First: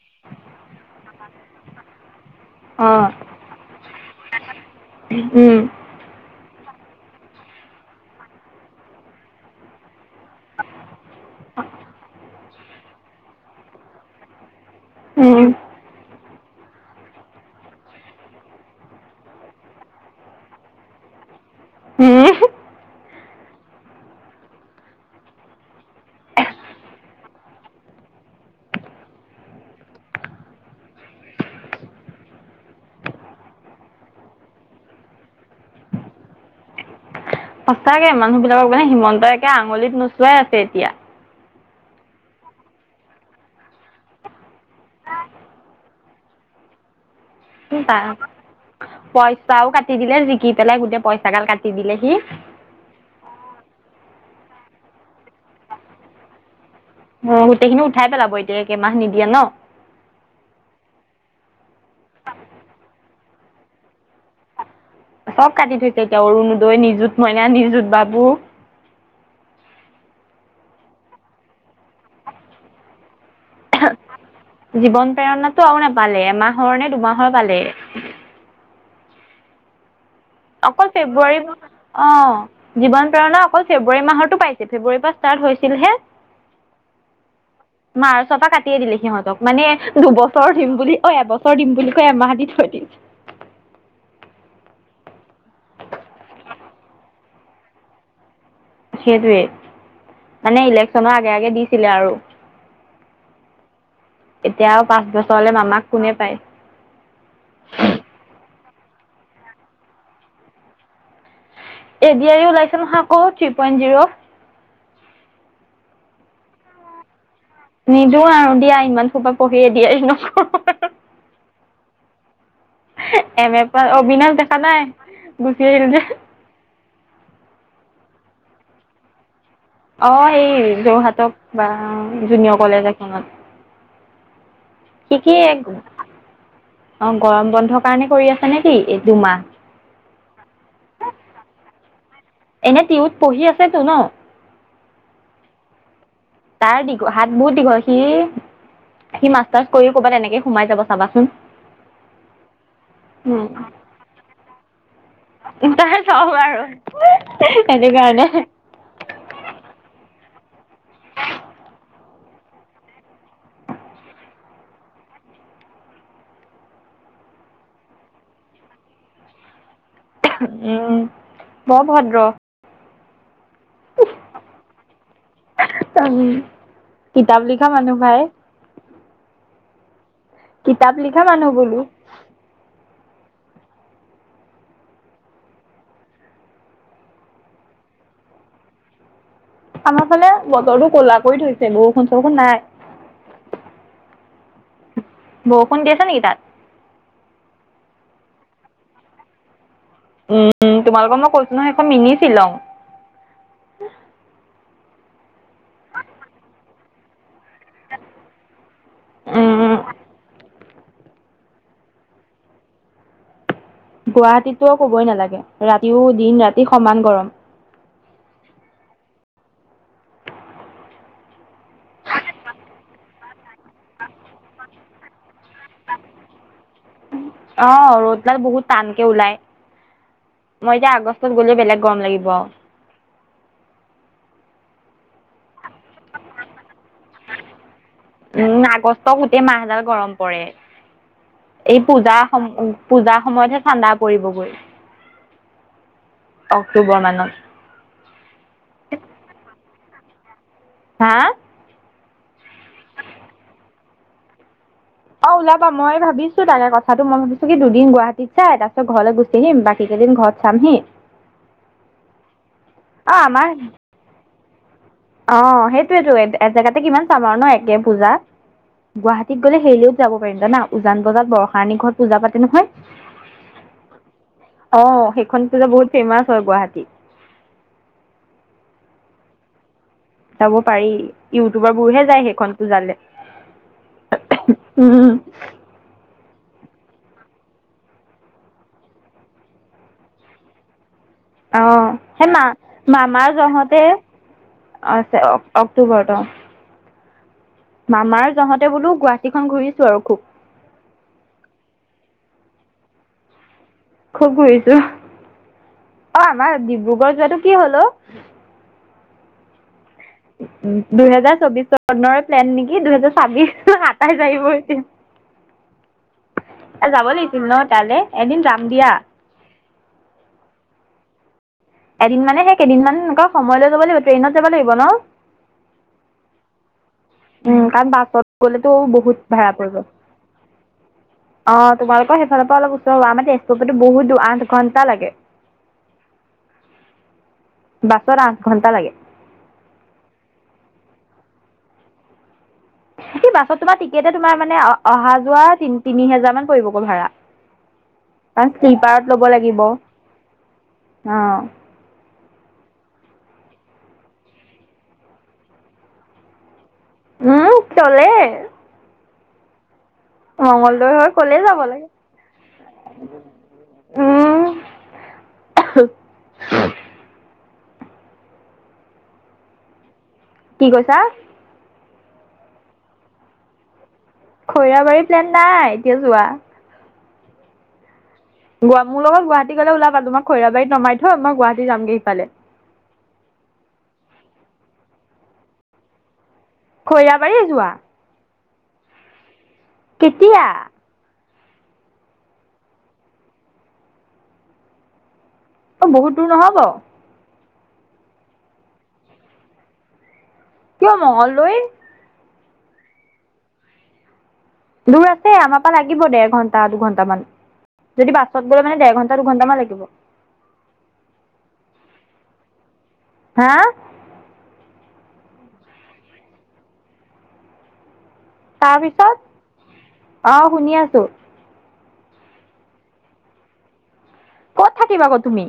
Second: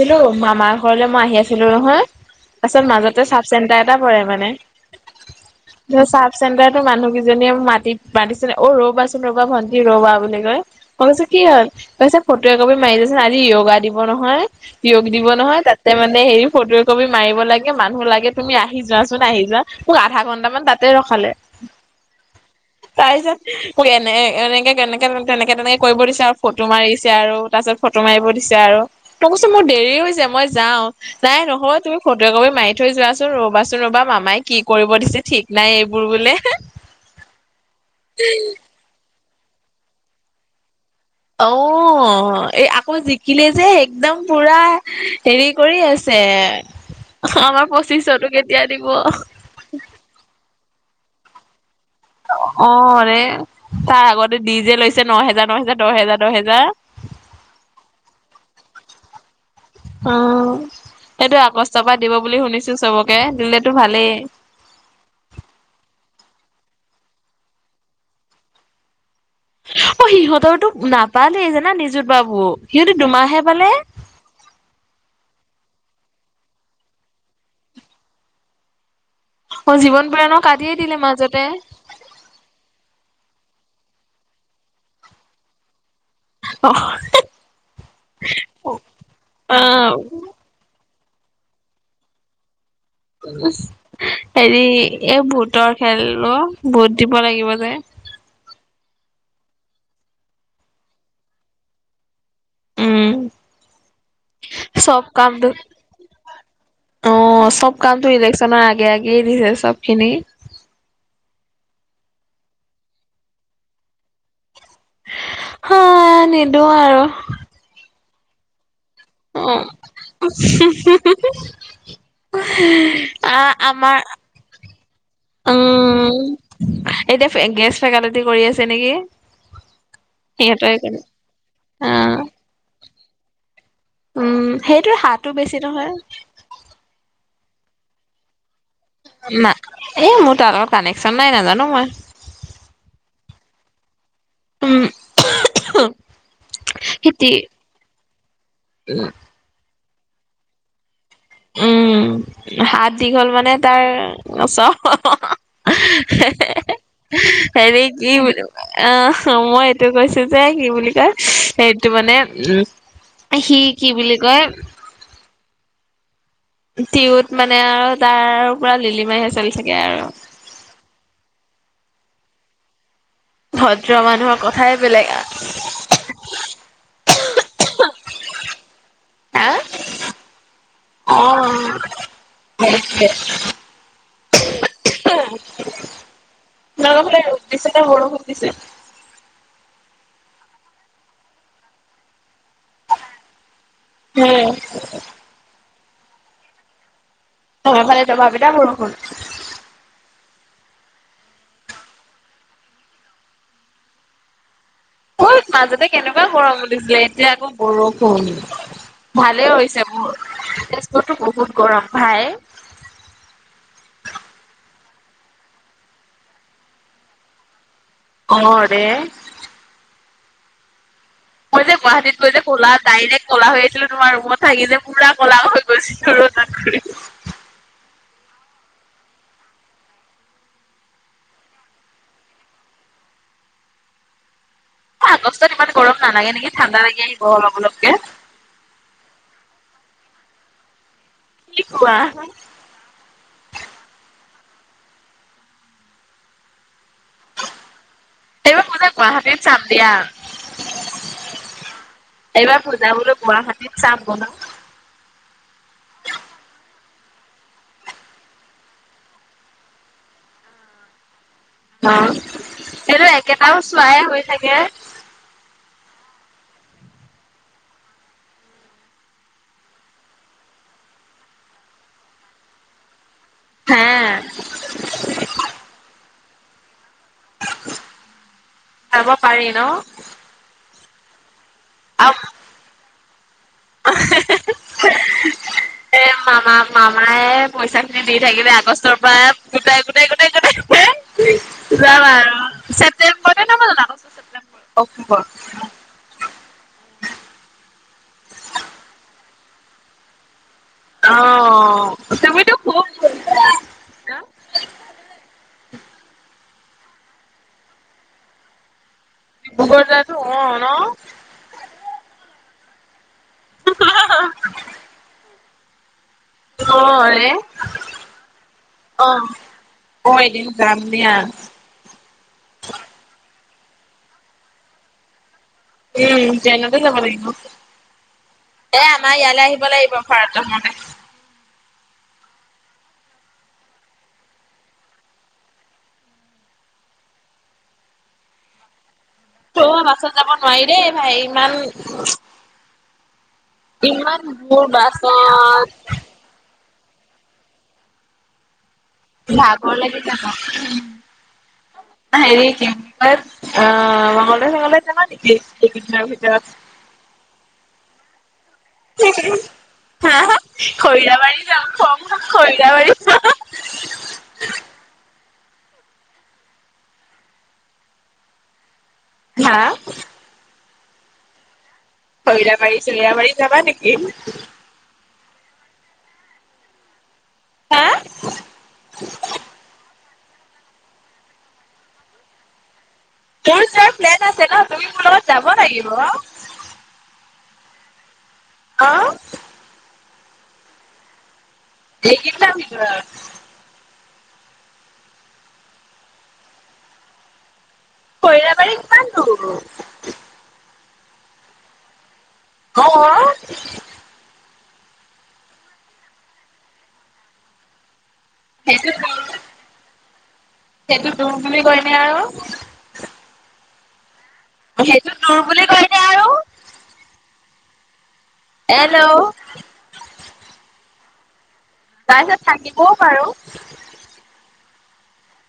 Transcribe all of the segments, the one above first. [unintelligible] মামাৰ ঘৰলে মই আহি আছিলো নহয় তাৰপিছত অ মাজতে চাব চেণ্টাৰ এটা পৰে মানে উম চাব চেণ্টাৰতো মানুহকেইজনীয়ে মাতি মাতিছে অ ৰবাচোন ৰবা ভণ্টি ৰবা বুলি কয় মই কৈছে কি হল কৈছে ফটো এ কপি মাৰি দেচোন আজি য়গা দিবস নহয় য়োগ দিব উম নহয় তাতে মানে হেৰি ফটো কপি মাৰিব লাগে মানুহ লাগে তুমি আহি যোৱা চোন আহি যোৱা মোক আধা ঘণ্টামান তাতে ৰখালে হোম তাৰ পিছত মোক এনে এনেকে এনেকে তেনেকে তেনেকে কৰিব দিছে আৰু ফটো মাৰিছে আৰু তাৰপিছত ফটো মাৰিব দিছে আৰু মই কৈছো মোৰ দেৰি হৈছে মই যাও নাই নহব তুমি ফটো একপি মাৰি থৈ যোৱাচোন ৰবাচোন ৰবা মামাই কি কৰিব দিছে ঠিক নাই এইবোৰ বোলে- সঁচাকে মানুহবিলাকক মানে হিমন্তই একে আঙুলিত নোচোৱাই আছে এতিয়া অ এই আকৌ জিকিলে যে একদম পুৰা হেৰি কৰি আছে আমাৰ পঁচিশতো কেতিয়া দিব তাও কাটি দিলে জিকি পেলাই গোটেই পইচা গাল কাটি দিলে সি। অ ৰে তাৰে আগতে দি যে লৈছে ন হেজাৰ ন হেজাৰ দহ হেজাৰ দহ হেজাৰ। অ গোটেইখিনি উঠাই পেলাব এইকে মাহ নিদিয়ে ন। উ সেইটোৱে আগষ্টৰ পৰা দিব বুলি শুনিছো চবকে দিলেতো ভালেই। চব কাটি থৈছে এতিয়া অৰুণোদয়, নিযুঁত মইনা, নিজুত বাবু। অ সিহঁতৰতো নাপালেই জানা নিজুত বাবু সিহঁতে দুমাহে পালে। জীৱন প্ৰেৰণাটো আৰু নাপালে এমাহৰ নে দুমাহৰ পালে। অ জীৱন প্ৰেৰণাও কাটিয়েই অকল দিলে ফেব্ৰুৱাৰী মাজতে। অ জীৱন প্ৰেৰণা অকল ফেব্ৰুৱাৰী মাহৰতো পাইছিল ফেব্ৰুৱাৰীৰ পৰা ষ্টাৰ্ট হৈছিলহে। অ' মাৰ্চৰ পা কাটিয়ে দিলে সিহঁতক মানে দুবছৰ বছৰ দিম বুলি অ এবছৰ দিম বুলি কয় এমাহ দি থৈ দিছে। হেৰি এই ভোটৰ খেল ভোট দিব লাগিব যে। সেইটোৱে মানে ইলেকশ্যনৰ আগে আগে দিছিলে আৰু। উম এতিয়া আৰু চব পাঁচ কামটো বছৰলে মামাক কোনে পায়? অ চব কামটো ইলেকশ্যনৰ আগে আগেয়ে দিছে চব খিনি। এ ডি আৰ ই ওলাইছে নহয় আকৌ থ্ৰী পইণ্ট জিৰ'। হা নিদো আৰু। নিদো আৰু দিয়া ইমান। সোপা পঢ়ি এ ডি আৰি নকৰো আৰু অ আ এম এপা আমাৰ অবিনাশ দেখা নাই গুচি আহিল যে। উম এতিয়া গেষ্ট ফেকালটি কৰি আছে নেকি? অঁ এই সিহঁতৰ সেইকাৰণে যোৰহাটৰ কিবা অ জুনিয়ৰ কলেজ এখনত। উম সেইটো সি হাতো কি বেছি নহয়। অ গৰম বন্ধৰ কাৰণে কৰি আছে। নেকি এই দুমাহ না এ মোৰ তাৰ লগৰ কানেকচন নাই নাজানো মই। এনে টিউত পঢ়ি আছেতো ন? উম। তাৰ দীঘ খেতি হাত বোৰ দীঘল সি সি মাষ্টাৰছ কৰি ক'ৰবাত এনেকে সোমাই যাব চাবাচোন। উম। হাত দীঘল উম মানে তাৰ চ তাৰ চব আৰু হেৰি সেইটো কি কাৰণে। বুলি আহ মই এইটো কৈছো যে কি বুলি কয় এইটো মানে উ সি কি বুলি কয় টিউত মানে আৰু তাৰ পুৰা লিলিমাইহে চলি থাকে আৰু। উম বৰ ভদ্ৰ। ভদ্ৰ মানুহৰ কথাই বেলেগ আৰু। উ কিতাপ লিখা মানুহ ভাই। হা কিতাপ অ লিখা মানুহ বোলো। [unintelligible] থিচাও, চাৰিওফালে ৰ'দ দিছে নে বৰষুণ দিছে? আমাৰ ফালে বতৰতো ক'লা কৰি থৈছে। বৰষুণ- চৰষুণ নাই। উম। বৰষুণ দি আছে নেকি তাত? আমাৰফালে ডবা- পিতা বৰষুণ। উম, উম্ তোমালোকক মই কৈছো নহয়, সেইখন মিনি ছিলঙ। ঐ, মাজতে কেনেকুৱা গৰম দিছিলে, এতিয়া আকৌ বৰষুণ, ভালে হৈছে মোৰ, তেজপুৰতো বহুত গৰম ভাই। গুৱাহাটীতটো ক'বই নালাগে, ৰাতিও দিন ৰাতি সমান গৰম। অ', ৰে। মই যে, গুৱাহাটীত গৈ যে, কলা, ডাইৰেক্ট কলা হৈ আহিছিলোঁ। তোমাৰ ৰুমত থাকি যে, পুৰা কলা হৈ গৈছিলো। ৰ'দত ঘূৰি ঘূৰি অ', ৰ'দডাল বহুত টানকে ওলায়। মই এতিয়া আগষ্টত গ'লে বেলেগ গৰম লাগিব। আগষ্টত ইমান গৰম নালাগে নেকি? ঠাণ্ডা লাগি আহিব অলপ অলপকে। উম, আগষ্টত গোটেই মাহডাল গৰম পৰে। কি এই কোৱা পূজা সম পূজাৰ সময়তহে ঠাণ্ডা পৰিবগৈ, অক্টোবৰ মানত। এইবাৰ পূজা গুৱাহাটীত চাম দিয়া। হা। এইবাৰ পূজা বোলো, গুৱাহাটীত চাম বোলো। অ', ওলাবা, মই ভাবিছোঁ তাৰে কথাটো। মই ভাবিছোঁ কি দুদিন গুৱাহাটীত চাই তাৰ পিছত ঘৰলৈ গুচি এদিন, বাকী কেইদিন ঘৰত চামহি। অ', সেইটো অ আমাৰ একেটাও চোৱায়ে হৈ থাকে। অ', সেইটোয়েতো একজেগাতে কিমান চাম আৰু ন একে পূজা। গুৱাহাটীত গ'লে হেৰিলেও যাব পাৰিম জানা, উজানবজাৰত বৰষাৰাণী ঘৰত পূজা পাতে নহয়। হে অ', সেইখন পূজা বহুত ফেমাচ হয় গুৱাহাটীত। যাব পাৰি ন! যাব পাৰি। ইউটিউবাৰবোৰহে আৰু যায় সেইখন পূজালে। উম। এ মামা, মামায়ে পইচাখিনি দি থাকিলে আগষ্টৰ পৰা গোটাই, গোটাই, গোটাই, গোটাই অ', যাম সেই আৰু মা- মামাৰ ছেপ্তেম্বৰতে ন মই জহতহে, আগষ্ট ছেপ্তেম্বৰ অক্টোবৰ আছে অক্টোবৰত, অঁ। মামাৰ জহতহে বোলো গুৱাহাটীখন ঘূৰিছোঁ আৰু খুব। অ', তুমিতো খুব খুব ফুৰিছোঁ। অ' আমাৰ ডিব্ৰুগড় যোৱাটো কি হ'ল অঁ? ডিব্ৰুগড় যোৱাটো হ'ল উম, দুহেজাৰ চৌব্বিছ চনৰে প্লেন নেকি? দুহেজাৰ ছাব্বিছ গৈ সাতাইছ আহিব এতিয়া। অ এ, যাব ৰে লাগিছিল ন' তালে? এদিন যাম দিয়া। অ অ', এদিন যাম দিয়া। এদিন মানে সেই কেইদিনমান এনেকুৱা সময় লৈ যাব লাগিব। ট্ৰেইনত যাব লাগিব ন'? উম, ট্ৰেইনতে যাব লাগিব। উম, কাৰণ, বাছত গ'লেতো এ আমাৰ বহুত ইয়ালৈ ভাড়া আহিব পৰিব। লাগিব ভাৰত ভ্ৰমণে অ', তোমালোকৰ সেইফালৰ পৰা অলপ ওচৰ হব। আমাৰ তেজপুৰৰ পৰাটো বহুত দূৰ আঠ ঘণ্টা লাগে। [unintelligible] বাছত আঠঘণ্টা লাগে। অ', বাছত যাব নোৱাৰি দেই ভাই, ইমান ই, বাছত তোমাৰ টিকেটে ইমান তোমাৰ মানে, দূৰ অহা- যোৱা বাছত তি- তিনিহেজাৰ মান পৰিবগৈ ভাড়া কাৰণ শ্লীপাৰত ভাগৰ লাগি যাব। অঁ হেৰি কিম অ মঙলদৈ চঙলদৈ যাবা নেকি এইকেইদিনৰ ভিতৰত? উম, কলেজ [unintelligible] মংগলদৈ হৈ ক'লে খৰিৰাবাৰী যাব যাম লাগে? খং খৰিৰাবাৰী উম হা? কি কৈছা? খৈৰাবাৰী, চৈৰাাবাৰী যাবা নেকি? খৈৰাবাৰী প্লেন নাই এতিয়া যোৱা। হা? গুৱা মোৰ লগত গুৱাহাটী গলে ওলাবা, তোমাক খৈৰাবাৰীত নমাই থয় মই গুৱাহাটী যাম গে ইফালে। মোৰ যে প্লেন আছে ন তুমি মোৰ লগত যাব লাগিব। খৈৰাবাৰি যোৱা? অহ। কেতিয়া? এইকেইদিনৰ ভিতৰত। অ বহুত দূৰ নহব? খৈৰাবাৰী কিমান দূৰ। কিয় মংগলদৈ? অ। দূৰ আছে, আমা পা লাগিব দেৰ ঘণ্টা দুঘণ্টামান। যদি বাছত গ'লে মানে সেইটো ডেৰ দূৰ ঘণ্টা দুঘণ্টামান লাগিব। সেইটো দূৰ বুলি কইনে আও। হা? সেইটো দূৰ বুলি কয় নে আৰু। তাপিছত, হেল্ল' অ' শুনি আছো। তাৰপিছত থাকিবও পাৰো। ক'ত থাকিবা আক তুমি?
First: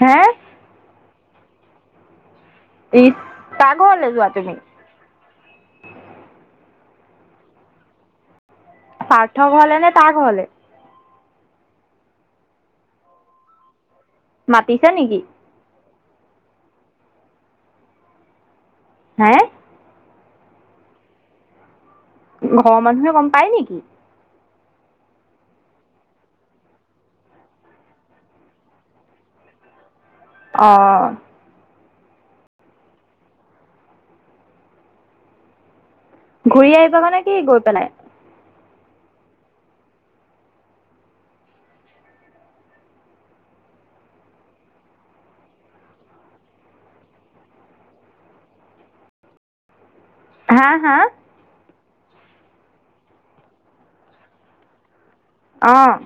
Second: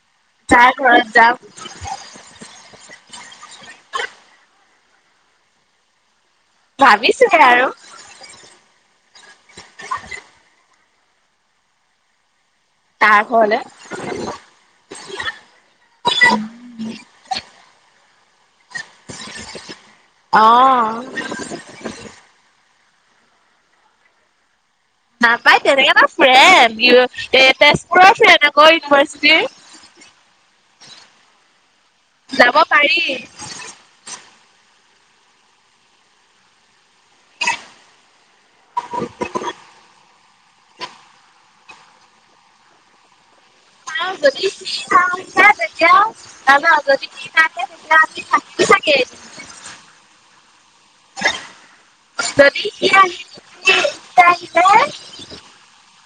হে? চা ঘৰত যাম। ইট কা ঘৰলে যোৱা তুমি? ভাবিছোহে আৰু? পাৰ্থ ঘৰলে নে, তাৰ ঘৰলে? তাৰ ঘৰলে। মাতিছে নেকি? হে? অ। ঘৰ মানুহে গম পায় নেকি? নাপায় তেনেকে ন ফ্ৰেণ্ড, এ তেজপুৰৰ ফ্ৰেণ্ড আকৌ ইউনিভাৰ্চিটিৰ। [inaudible] অ। যাব পাৰি। ঘূৰি আহিবা গৈ নেকি পেলাই? [inaudible] [unintelligible] [unintelligible] হা! হা! [unintelligible] অ'।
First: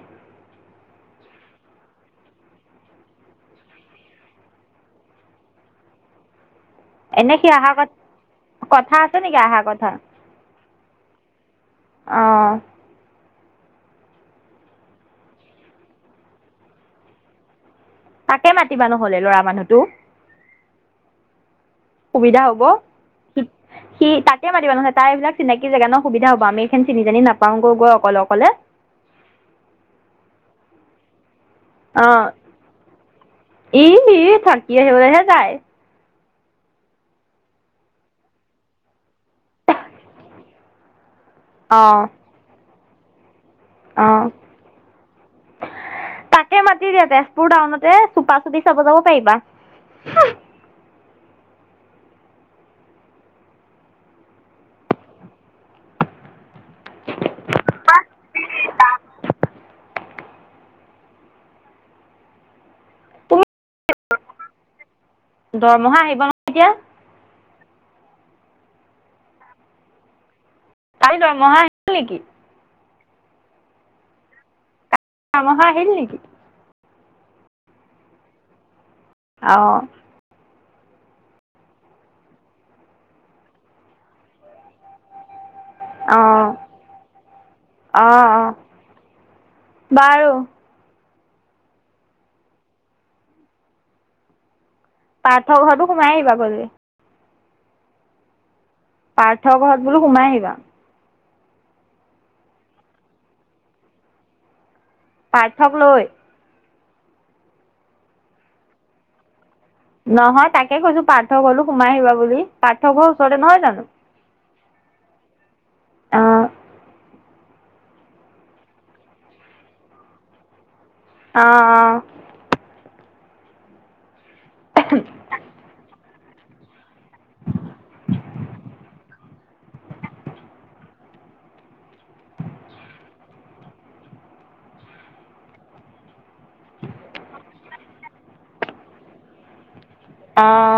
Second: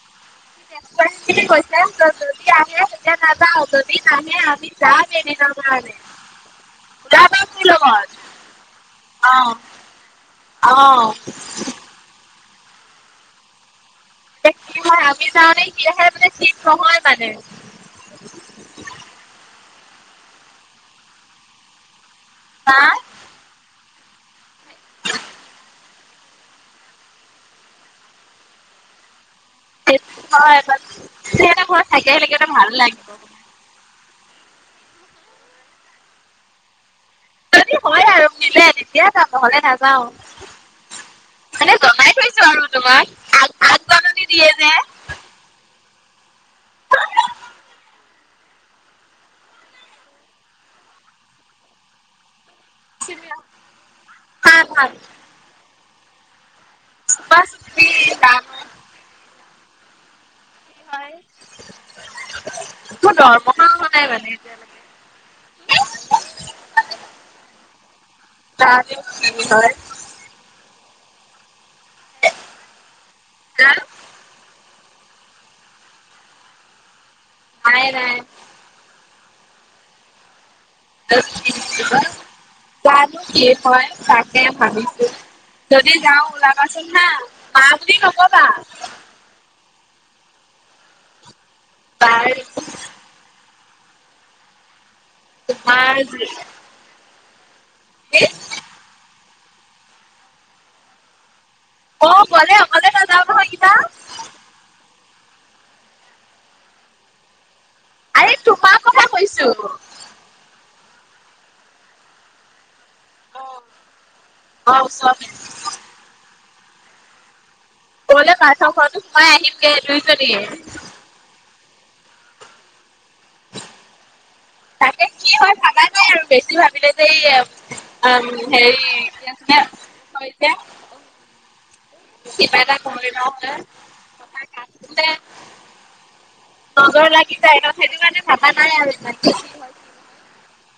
[unintelligible] [unintelligible] এনেকে মোৰ অহা লগত কজকথা আছে নেকি, অ', অহা কথা! অ'। অ'। [unintelligible] তাকে মাতি বা নহলে, ল'ৰা মানুহ টো! সুবিধা হ'ব! হা? সি তাকে মাতিবা নহ'লে, তাৰ এইবিলাক চিনাকি জেগা ন? সুবিধা হ'ব! আমি ইখন চিনি-জানি নাপাওঁ অকলে-অকলে! অঁ [unintelligible] ই, ই, থাকি আহিবলৈহে যায়! যদি হয় আৰু মিলে, তেতিয়া যাম, নহ'লে নাযাওঁ। এনেই জনাই থৈছোঁ আৰু তোমাক। আগজাননী অ'। দিয়ে [inaudible] তাকে মাতি দিয়া! তেজপুৰ টাউনতে চোপা-চুপি চাব যাব পাৰিবা! [unintelligible] চুপা-চুপ! জানো! তোৰ দৰমহা হোৱা তুমি নাই মানে এতিয়ালৈকে? দৰমহা আহিব ন [unintelligible] কালি দৰমহা আহিল নেকি? হা! দৰমহা আহিল নেকি? অহাই নাই। অঁ। জানো কি হয়, তাকে ভাবিছো। যদি যাওঁ, অঁ ওলাবাচোন হা! [unintelligible] অঁ নক'বা। অঁ বাৰু! বাৰু! পাৰ্থ ঘৰতো তোমাৰ সোমাই আহিবা গ'লে। কি? পাৰ্থ ঘৰত বোলো সোমাই আহিবা। অ, গ'লে অকলে নাযাওঁ নহয়, কিবা। পাৰ্থক লৈ! আৰে, তোমাৰ কথা কৈছো! নহয়, তাকে কৈছো। পাৰ্থ ঘৰতো সোমাই আহিবা বুলি, পাৰ্থক ঘৰ ওচৰতে নহয় জানো! অ, ওচৰতে। অ গ'লে পাৰ্থ ঘৰতো সোমাই আহিমগে দুইজনীয়ে। অঁ, অঁ,। তাকে কি হয় ভাবা নাই আৰু বেছি ভাবিলে যে এ আম হেৰি কি আছিল [inaudible] কিবা এটা কৰি ল [inaudible] নজৰ লাগি যায় ন, সেইটো কাৰণে ভাবা নাই আৰু ইমানকে। অঁ।